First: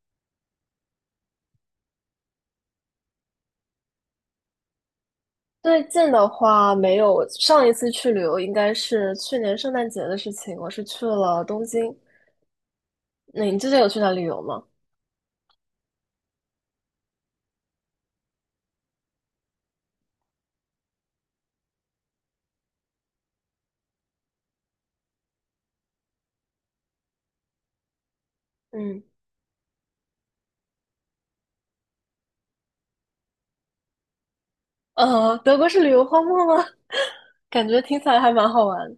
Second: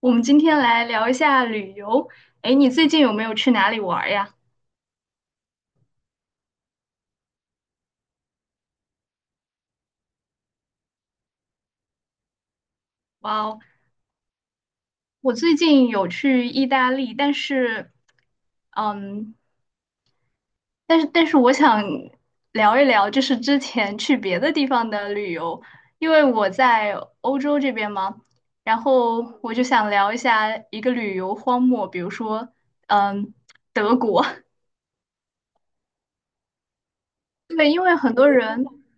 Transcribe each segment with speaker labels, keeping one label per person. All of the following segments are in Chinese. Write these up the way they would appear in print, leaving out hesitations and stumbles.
Speaker 1: 我们今天来聊一下旅游。哎，你最近有没有去哪里玩儿呀？
Speaker 2: 最近的话没有，上一次去旅游应该是去年圣诞节的事情，我是去了东京。
Speaker 1: 哇
Speaker 2: 那你
Speaker 1: 哦，
Speaker 2: 之前有去哪旅游吗？
Speaker 1: 我最近有去意大利，但是，嗯，但是我想聊一聊，就是之前去别的地方的旅游，因为我在欧洲这边嘛，然
Speaker 2: 嗯，
Speaker 1: 后我就想聊一下一个旅游荒漠，比如说，嗯，德国。
Speaker 2: 德国是旅游荒漠吗？感
Speaker 1: 对，
Speaker 2: 觉
Speaker 1: 因为
Speaker 2: 听起
Speaker 1: 很
Speaker 2: 来
Speaker 1: 多
Speaker 2: 还蛮好
Speaker 1: 人。
Speaker 2: 玩。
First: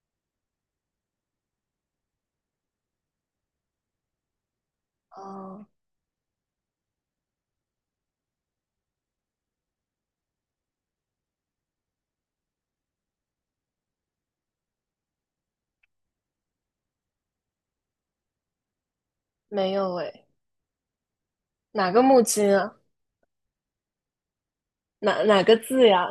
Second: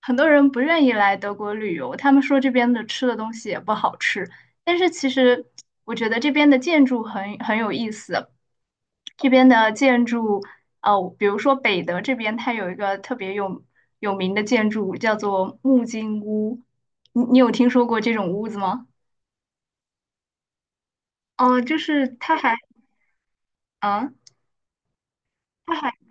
Speaker 1: 很多人不愿意来德国旅游，他们说这边的吃的东西也不好吃。但是其实
Speaker 2: 啊，
Speaker 1: 我觉得这边的建筑很有意思，这边的建筑，比如说北德这边，它有一个特别有名的建筑叫做木金屋，你有听说过这种屋子吗？
Speaker 2: 没有诶，
Speaker 1: 哦、就
Speaker 2: 哪个
Speaker 1: 是
Speaker 2: 木
Speaker 1: 它
Speaker 2: 金
Speaker 1: 还，
Speaker 2: 啊？
Speaker 1: 啊，
Speaker 2: 哪哪个
Speaker 1: 它
Speaker 2: 字
Speaker 1: 还。
Speaker 2: 呀？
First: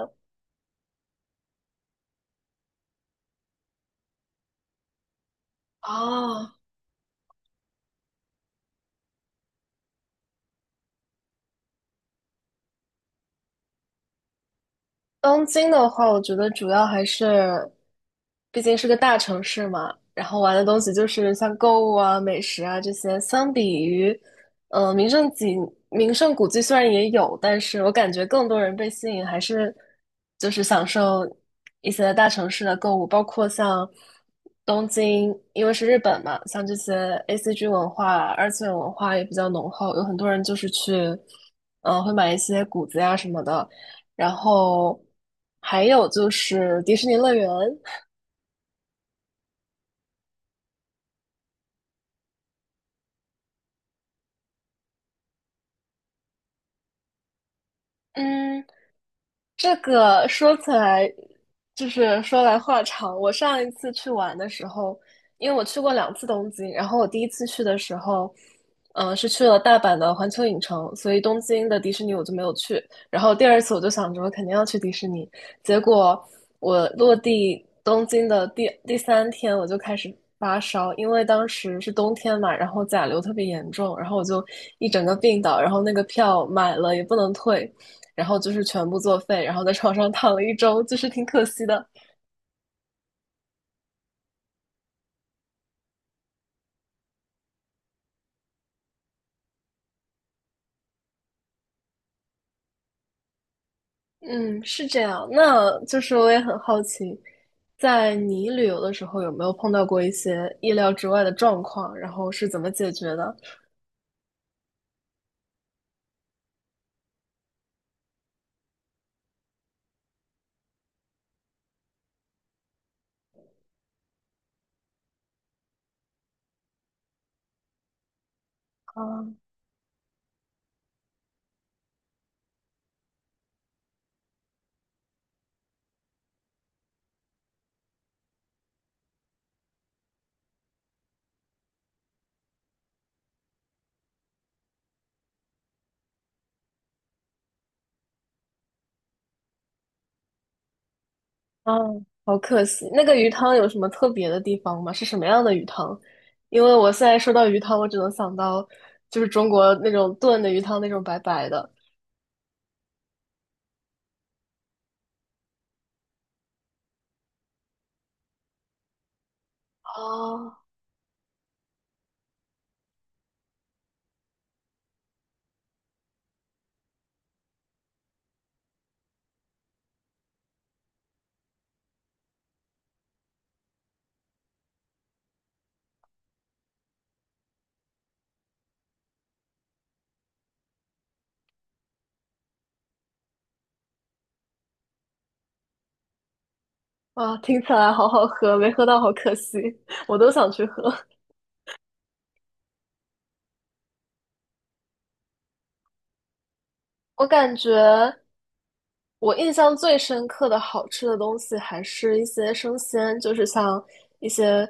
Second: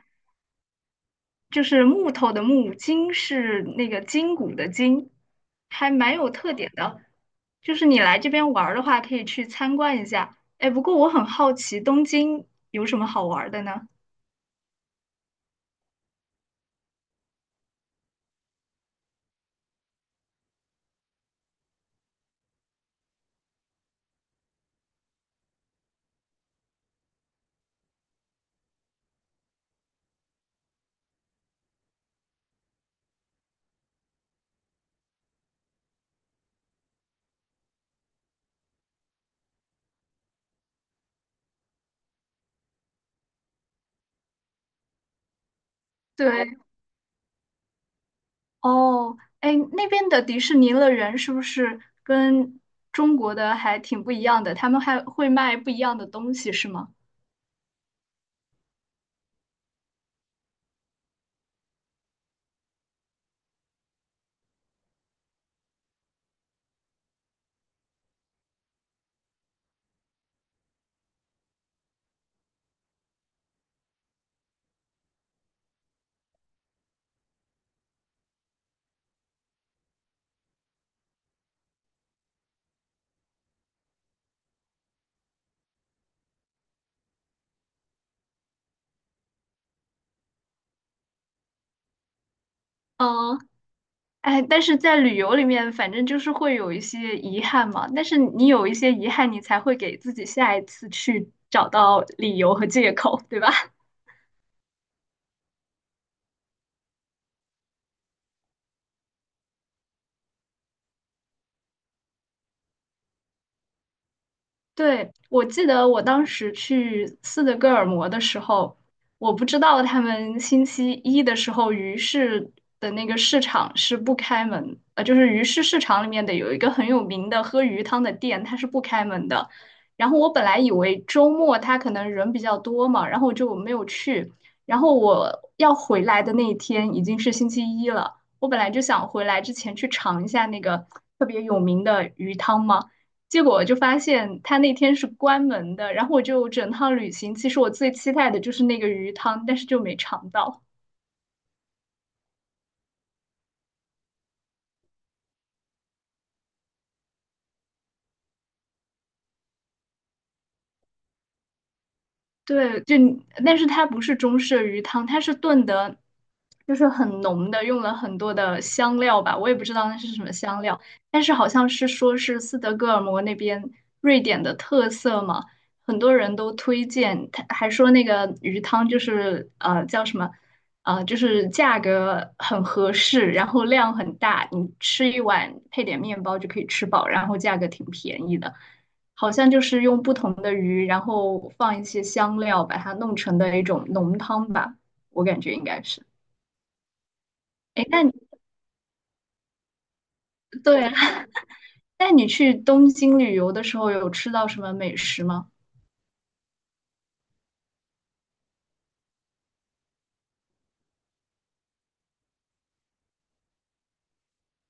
Speaker 1: 就是木头的木，筋是那个筋骨的筋，还蛮有
Speaker 2: 哦，
Speaker 1: 特点的。就是你来这边玩儿的话，可以去参观一下。哎，不过我很好奇，东京有什么好玩儿的呢？
Speaker 2: 东京的话，我觉得主要还是，毕竟是个大城市嘛，然后玩的东西就是像购物啊、美食啊这些，相比于，呃，名胜景、名胜古迹虽然也有，但是我感觉更多人被吸引还是就是享受一些大城市的购物，包括像东京，因为是日本嘛，像这些 ACG 文化、二次元文化也比较浓厚，有很多人就是去，会买一些谷子呀什么的。然后还有就
Speaker 1: 对，
Speaker 2: 是迪士尼乐园。
Speaker 1: 哦，哎，那边的迪士尼乐园是不是跟中国的还挺不一样的？他们还会卖不一样的东西，是吗？
Speaker 2: 嗯，这个说起来，就是说来话长。我上一次去玩的时候，因为我去过两次东京，然后我第一次去的时候，嗯、是去了大阪的环球影城，所以东京的迪士尼我就没有去。然后第二次我就想着我肯定要去迪士尼，结果我落地东京的第三天我就开始发烧，因为当时是冬天嘛，然后甲流特别严重，然后我就一整个病倒，然后那个票买了也不能退。然后就是全部作废，然后在床上躺了一周，就是挺可惜的。
Speaker 1: 嗯。哎，但是在旅游里面，反正就是会有一些遗憾嘛。但是你有一些遗憾，你才会给自己下一次去找到理由和借口，对吧？
Speaker 2: 嗯，是这样。那就是我也很好奇，在你旅游的时候有没有碰到过一些意料之外的状况，然后是怎么解决的？
Speaker 1: 对，我记得我当时去斯德哥尔摩的时候，我不知道他们星期一的时候鱼市的那个市场是不开门，就是鱼市市场里面的有一个很有名的喝鱼汤的店，它是不开
Speaker 2: 啊
Speaker 1: 门的。然后我本来以为周末它可能人比较多嘛，然后我就没有去。然后我要回来的那一天已经是星期一了，我本来就想回来之前去尝一下那个特别有名的鱼汤嘛。结果我就发现他那天是关门的，然后我就整趟旅行，其实我最期待的就是那个鱼汤，但是就没尝到。
Speaker 2: 啊，好可惜。那个鱼汤有什么特别的地方吗？是什么样的鱼汤？因为我现在说到鱼汤，我只能想到就是中国那种炖的鱼汤，那种白白的。
Speaker 1: 对，就但是它不是中式鱼汤，它是炖的，就是很浓的，用了很多的香料吧，我也不知道那是什么
Speaker 2: 哦，
Speaker 1: 香料，但是好像是说是斯德哥尔摩那边瑞典的特色嘛，很多人都推荐，他还说那个鱼汤就是叫什么，就是价格很合适，然后量很大，你吃一碗配点面包就可以吃饱，然后价格挺便宜的。好像就是用不同的鱼，然后放一些香料，把它弄成的一种浓汤吧，我感觉应该是。
Speaker 2: 啊，听起
Speaker 1: 哎，
Speaker 2: 来
Speaker 1: 那
Speaker 2: 好
Speaker 1: 你
Speaker 2: 好喝，没喝到好可惜，我都想去
Speaker 1: 对，
Speaker 2: 喝。
Speaker 1: 那你去东京旅游的时候有吃到什么美食吗？
Speaker 2: 我感觉我印象最深刻的好吃的东西还是一些生鲜，就是像一些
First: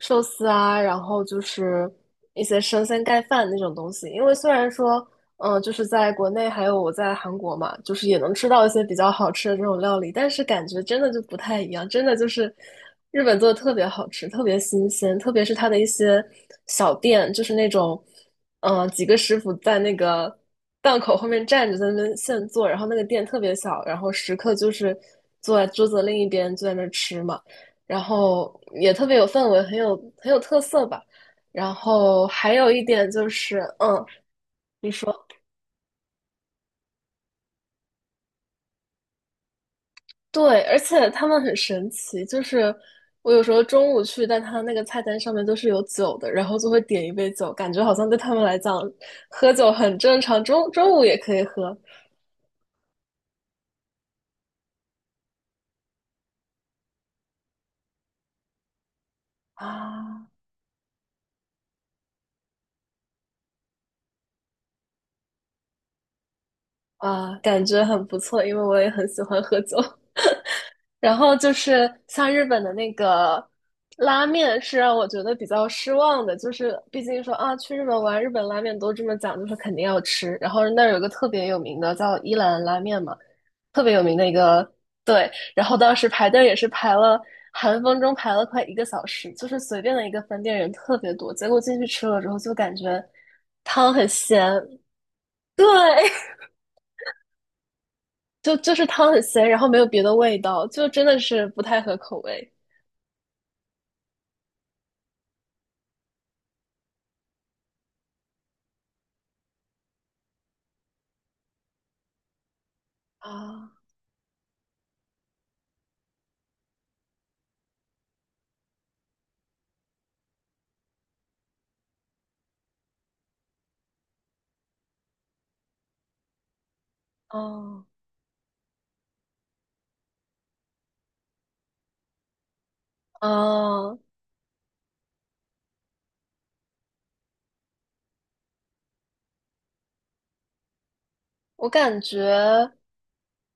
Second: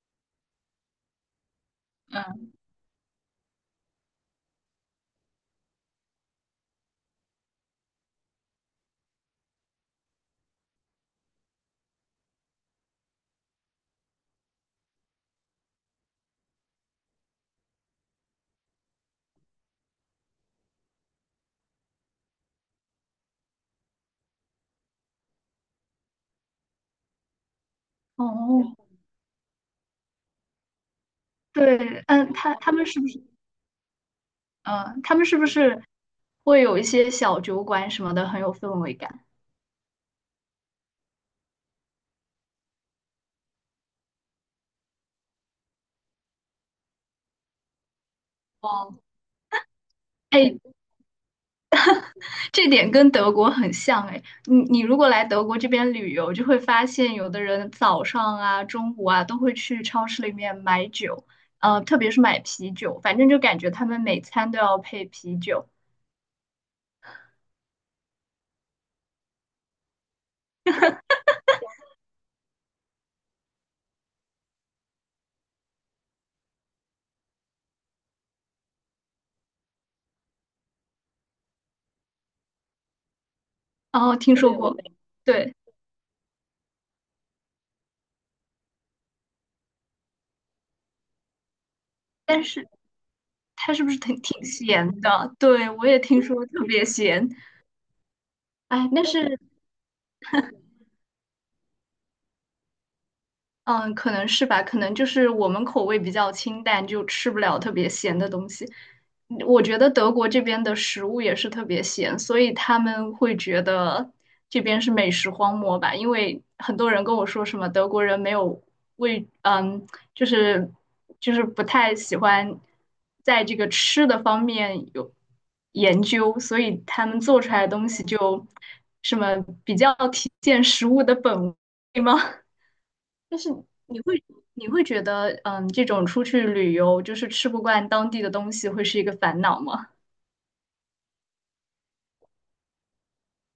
Speaker 2: 寿司啊，然后就是一
Speaker 1: 嗯，
Speaker 2: 些生鲜盖饭那种东西。因为虽然说，嗯、就是在国内还有我在韩国嘛，就是也能吃到一些比较好吃的这种料理，但是感觉真的就不太一样，真的就是日本做的特别好吃，特别新鲜，特别是它的一些小店，就是那种。嗯，几个师傅在那个档口后面站着，在那边现做，然后那个店特别小，然后食客就是坐在桌子的另一边就在那儿吃嘛，然后
Speaker 1: 哦，
Speaker 2: 也特别有氛围，很有特色吧。然
Speaker 1: 对，
Speaker 2: 后还有一点就是，嗯，
Speaker 1: 他们是不是会有一些小酒馆什么的，很有氛围感？
Speaker 2: 对，而且他们很神奇，就是我有时候中午去，但他那个菜单上面都是有酒的，然后就会点一杯酒，感觉好像对他们来讲，
Speaker 1: 哦，
Speaker 2: 喝酒很正常，
Speaker 1: 哎，
Speaker 2: 中午也可以喝
Speaker 1: 这点跟德国很像哎，你如果来德国这边旅游，就会发现有的人早上啊、中午啊都会去超市
Speaker 2: 啊。
Speaker 1: 里面买酒，特别是买啤酒，反正就感觉他们每餐都要配啤酒。
Speaker 2: 啊，感觉很不错，因为我也很喜欢喝酒。然后就是像日本的那个拉面，是让我觉得比较失望的。就是毕竟说啊，去日本玩，日本拉面都这么讲，就是肯定要吃。然后那儿有个特别有名的叫一兰拉面嘛，特别有名
Speaker 1: 哦，
Speaker 2: 的一
Speaker 1: 听说对我
Speaker 2: 个，
Speaker 1: 过，没
Speaker 2: 对。
Speaker 1: 对，
Speaker 2: 然后当时排队也是排了，寒风中排了快一个小时，就是随便的一个分店人特别多。结果进去吃了之后，
Speaker 1: 但
Speaker 2: 就
Speaker 1: 是
Speaker 2: 感觉
Speaker 1: 它是不
Speaker 2: 汤
Speaker 1: 是
Speaker 2: 很
Speaker 1: 挺
Speaker 2: 咸，
Speaker 1: 挺咸的？对，我也
Speaker 2: 对，
Speaker 1: 听说特别咸。
Speaker 2: 就是
Speaker 1: 哎，那
Speaker 2: 汤很
Speaker 1: 是
Speaker 2: 咸，然后没有别的味道，就真的是不太合口味
Speaker 1: 嗯，可能是吧，可能就是我们口味比较清淡，就吃不了特别咸的东西。我觉得德国这边的食物也是特别咸，所以他们会觉
Speaker 2: 啊，
Speaker 1: 得这边是美食荒漠吧？因为很多人跟我说什么德国人没有味，就是就是不太喜欢在这个吃的方面有研究，所以他们做出来的
Speaker 2: 哦
Speaker 1: 东西就什么比较体现食物的本味吗？就是
Speaker 2: 哦，
Speaker 1: 你会你会觉得，这种出去旅游就是吃不惯当地的东西，会是一个烦恼吗？
Speaker 2: 我感觉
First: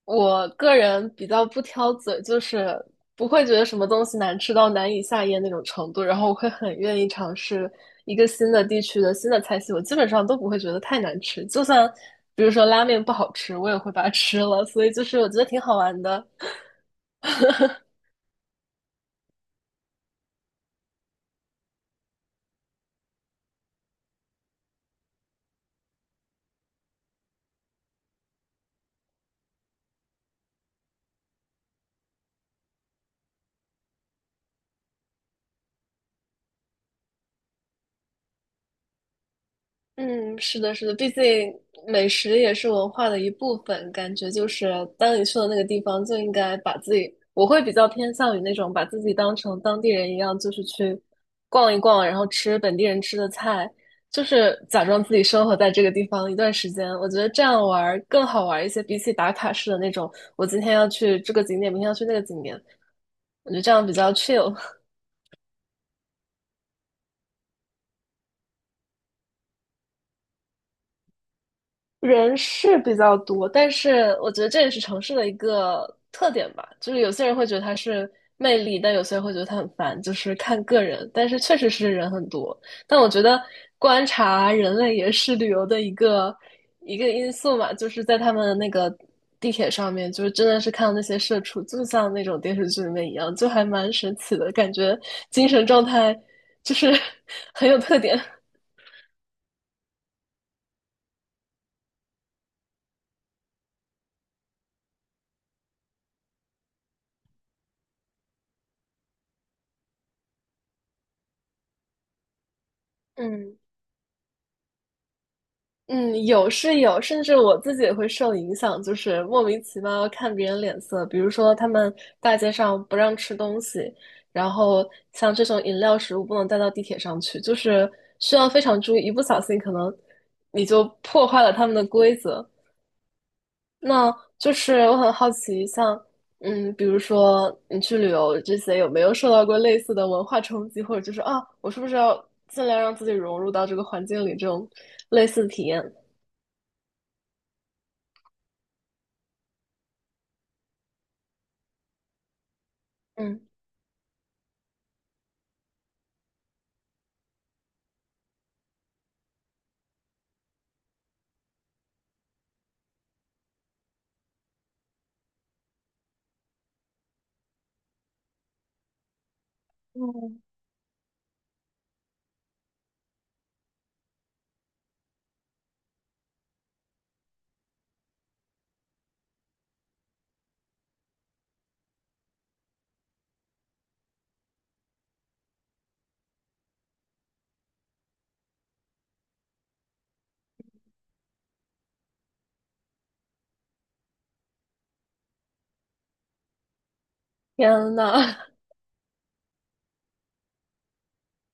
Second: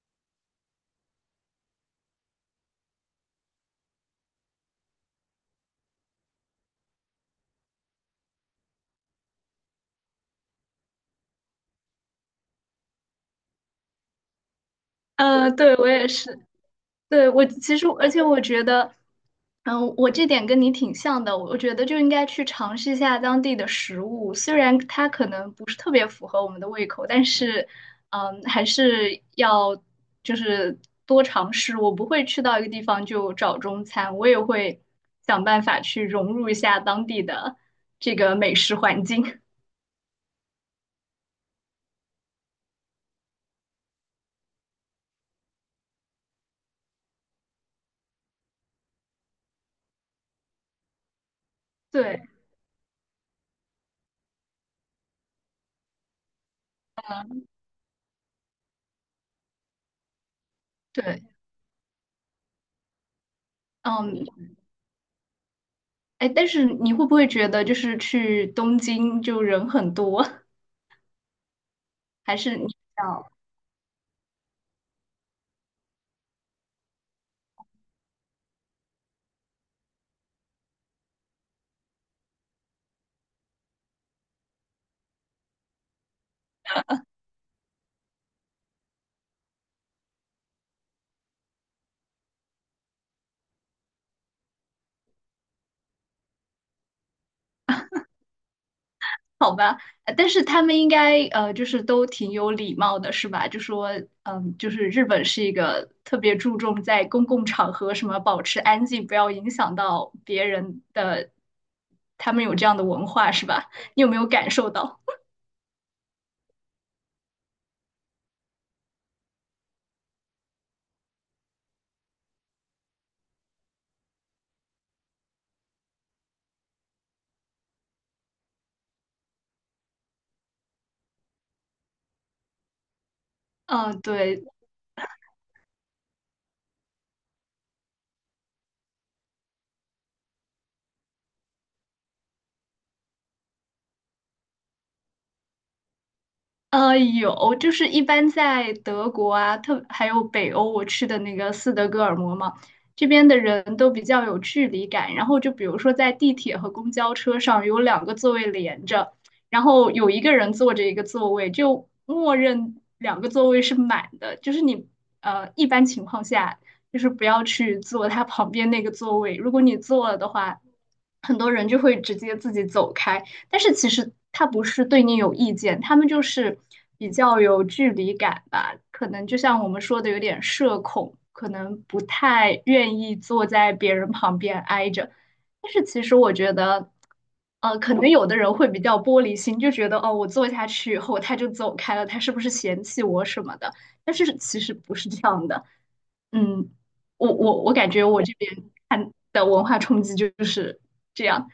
Speaker 2: 我个人比较不挑嘴，就是不会觉得什么东西难吃到难以下咽那种程度，然后我会很愿意尝试一个新的地区的新的菜系，我基本上都不会觉得太难吃。就算比如说拉面不好吃，我也会把它吃了，所以就是我觉得挺
Speaker 1: 对，
Speaker 2: 好
Speaker 1: 我
Speaker 2: 玩
Speaker 1: 也
Speaker 2: 的。
Speaker 1: 是，对，我其实，而且我觉得，我这点跟你挺像的，我觉得就应该去尝试一下当地的食物，虽然它可能不是特别符合我们的胃口，但是，还是要就是多尝试。我不会去到一个地方就找中餐，我也会想办法去融入一下当地的这个美食环境。
Speaker 2: 嗯，是的，是的，毕竟美食也是文化的一部分，感觉就是当你去了那个地方，就应该把自己，我会比较偏向于那种把自己当成当地人一样，就是去逛一 逛，然
Speaker 1: 对
Speaker 2: 后吃本地人吃的菜，就是假装自己生活在这个地方一段时间。我觉得这样玩儿更好玩儿一些，比起打卡式的那种，我今天要去
Speaker 1: 对，
Speaker 2: 这个景点，明天要去那个景点，我觉得这样比较
Speaker 1: 嗯，
Speaker 2: chill。
Speaker 1: 哎，但是你会不会觉得就是去东京就人很多，
Speaker 2: 人
Speaker 1: 还是你比
Speaker 2: 是比较
Speaker 1: 较
Speaker 2: 多，但是我觉得这也是城市的一个特点吧。就是有些人会觉得它是魅力，但有些人会觉得它很烦，就是看个人。但是确实是人很多，但我觉得观察人类也是旅游的一个因素嘛。就是在他们的那个地铁上面，就是真的是看到那些社畜，就像那种电视剧里面一样，就还蛮神奇的感觉，精神状态就是 很有特点。
Speaker 1: 好吧？但是他们应该就是都挺有礼貌的，是吧？就说就是日本是一个特别注重在公共场合什么保持安静，不要影响到别人的，他们有这样的文化，是
Speaker 2: 嗯，
Speaker 1: 吧？你有没有感受到？
Speaker 2: 嗯，有是有，甚至我自己也会受影响，就是莫名其妙看别人脸色。比如说，他们大街上不让吃东西，然后像这种饮料、食物不能带到地铁上去，就是需要非常注意，一不小心可能你就破坏了他们的规则。
Speaker 1: 嗯，
Speaker 2: 那
Speaker 1: 对，
Speaker 2: 就是我很好奇，像嗯，比如说你去旅游这些，有没有受到过类似的文化冲击，或者就是啊，我是不是要尽量让自己融入到这个环境里这种类似的体验？
Speaker 1: 有，就是一般在德国啊，特还有北欧，我去的那个斯德哥尔摩嘛，这边的
Speaker 2: 嗯。
Speaker 1: 人都比较有距离感。然后就比如说在地铁和公交车上有两个座位连着，然后有一个人坐着一个座位，就默认两个座位是满的。就是你一般情况下就是不要去坐他旁边那个座位，如果你坐了的
Speaker 2: 嗯，
Speaker 1: 话，很多人就会直接自己走开。但是其实他不是对你有意见，他们就是比较有距离感吧，可能就像我们说的有点社恐，可能不太愿意坐在别人旁边挨着。但是其实我觉得，可能有的人会比较玻璃心，就觉得哦，我坐下去以后他就走开了，他是不是嫌弃我什么的？但是其实不是这样的，嗯，我感
Speaker 2: 天
Speaker 1: 觉我这
Speaker 2: 呐，
Speaker 1: 边看的文化冲击就是这样，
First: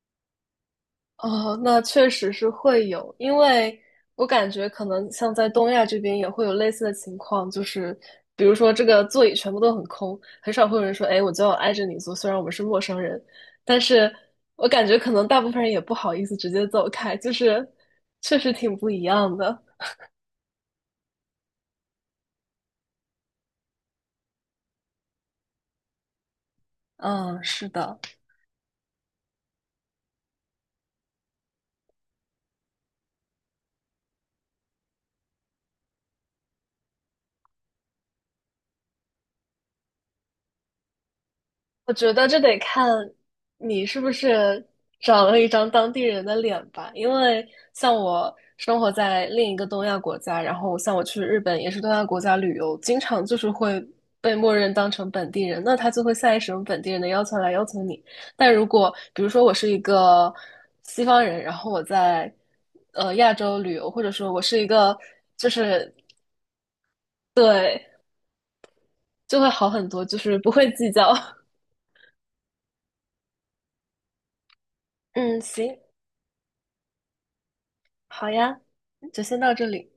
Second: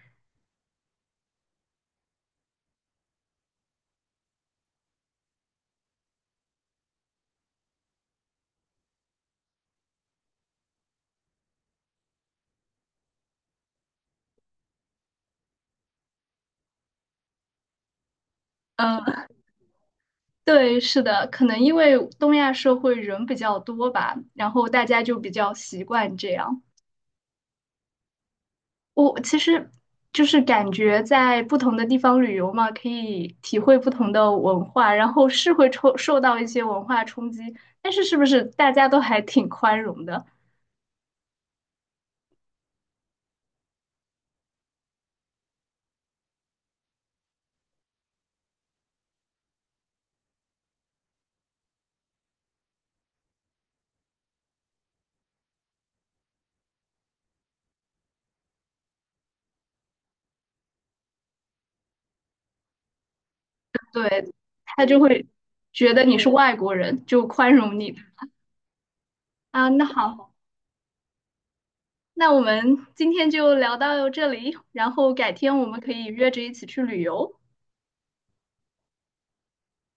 Speaker 2: 哦，那确实是会有，因为我感觉可能像在东亚这边也会有类似的情况，就是比如说这个座椅全部都很空，很少会有人说，哎，我就要挨着你坐，虽然我们是陌生人，但是我感觉可能大部分人也不好意思直接走开，就是确实挺不一
Speaker 1: 嗯。
Speaker 2: 样的。
Speaker 1: 对，是的，可能因为东亚社会人比较多吧，然后大家就比较习惯这样。
Speaker 2: 嗯，是的。
Speaker 1: 我其实就是感觉在不同的地方旅游嘛，可以体会不同的文化，然后是会受到一些文化冲击，但是是不是大家都还挺宽容的？
Speaker 2: 我觉得这得看你是不是长了一张当地人的脸吧，因为像我生活在另一个东亚国家，然后像我去日本也是东亚国家旅游，经常就是会被默认当成本地人，那他就会下意识用本地人的要求来要求你。但如果比如说我是一个西方人，然后我在亚洲旅游，或者说
Speaker 1: 对，
Speaker 2: 我是一
Speaker 1: 他
Speaker 2: 个
Speaker 1: 就会
Speaker 2: 就是
Speaker 1: 觉得你是外国人，就宽容
Speaker 2: 对，
Speaker 1: 你
Speaker 2: 就会好
Speaker 1: 啊。那
Speaker 2: 很多，就
Speaker 1: 好，
Speaker 2: 是不会计较。
Speaker 1: 那我们今天就聊到这里，然后改
Speaker 2: 嗯，
Speaker 1: 天我
Speaker 2: 行，
Speaker 1: 们可以约着一起去旅游。
Speaker 2: 好呀，就先到这里。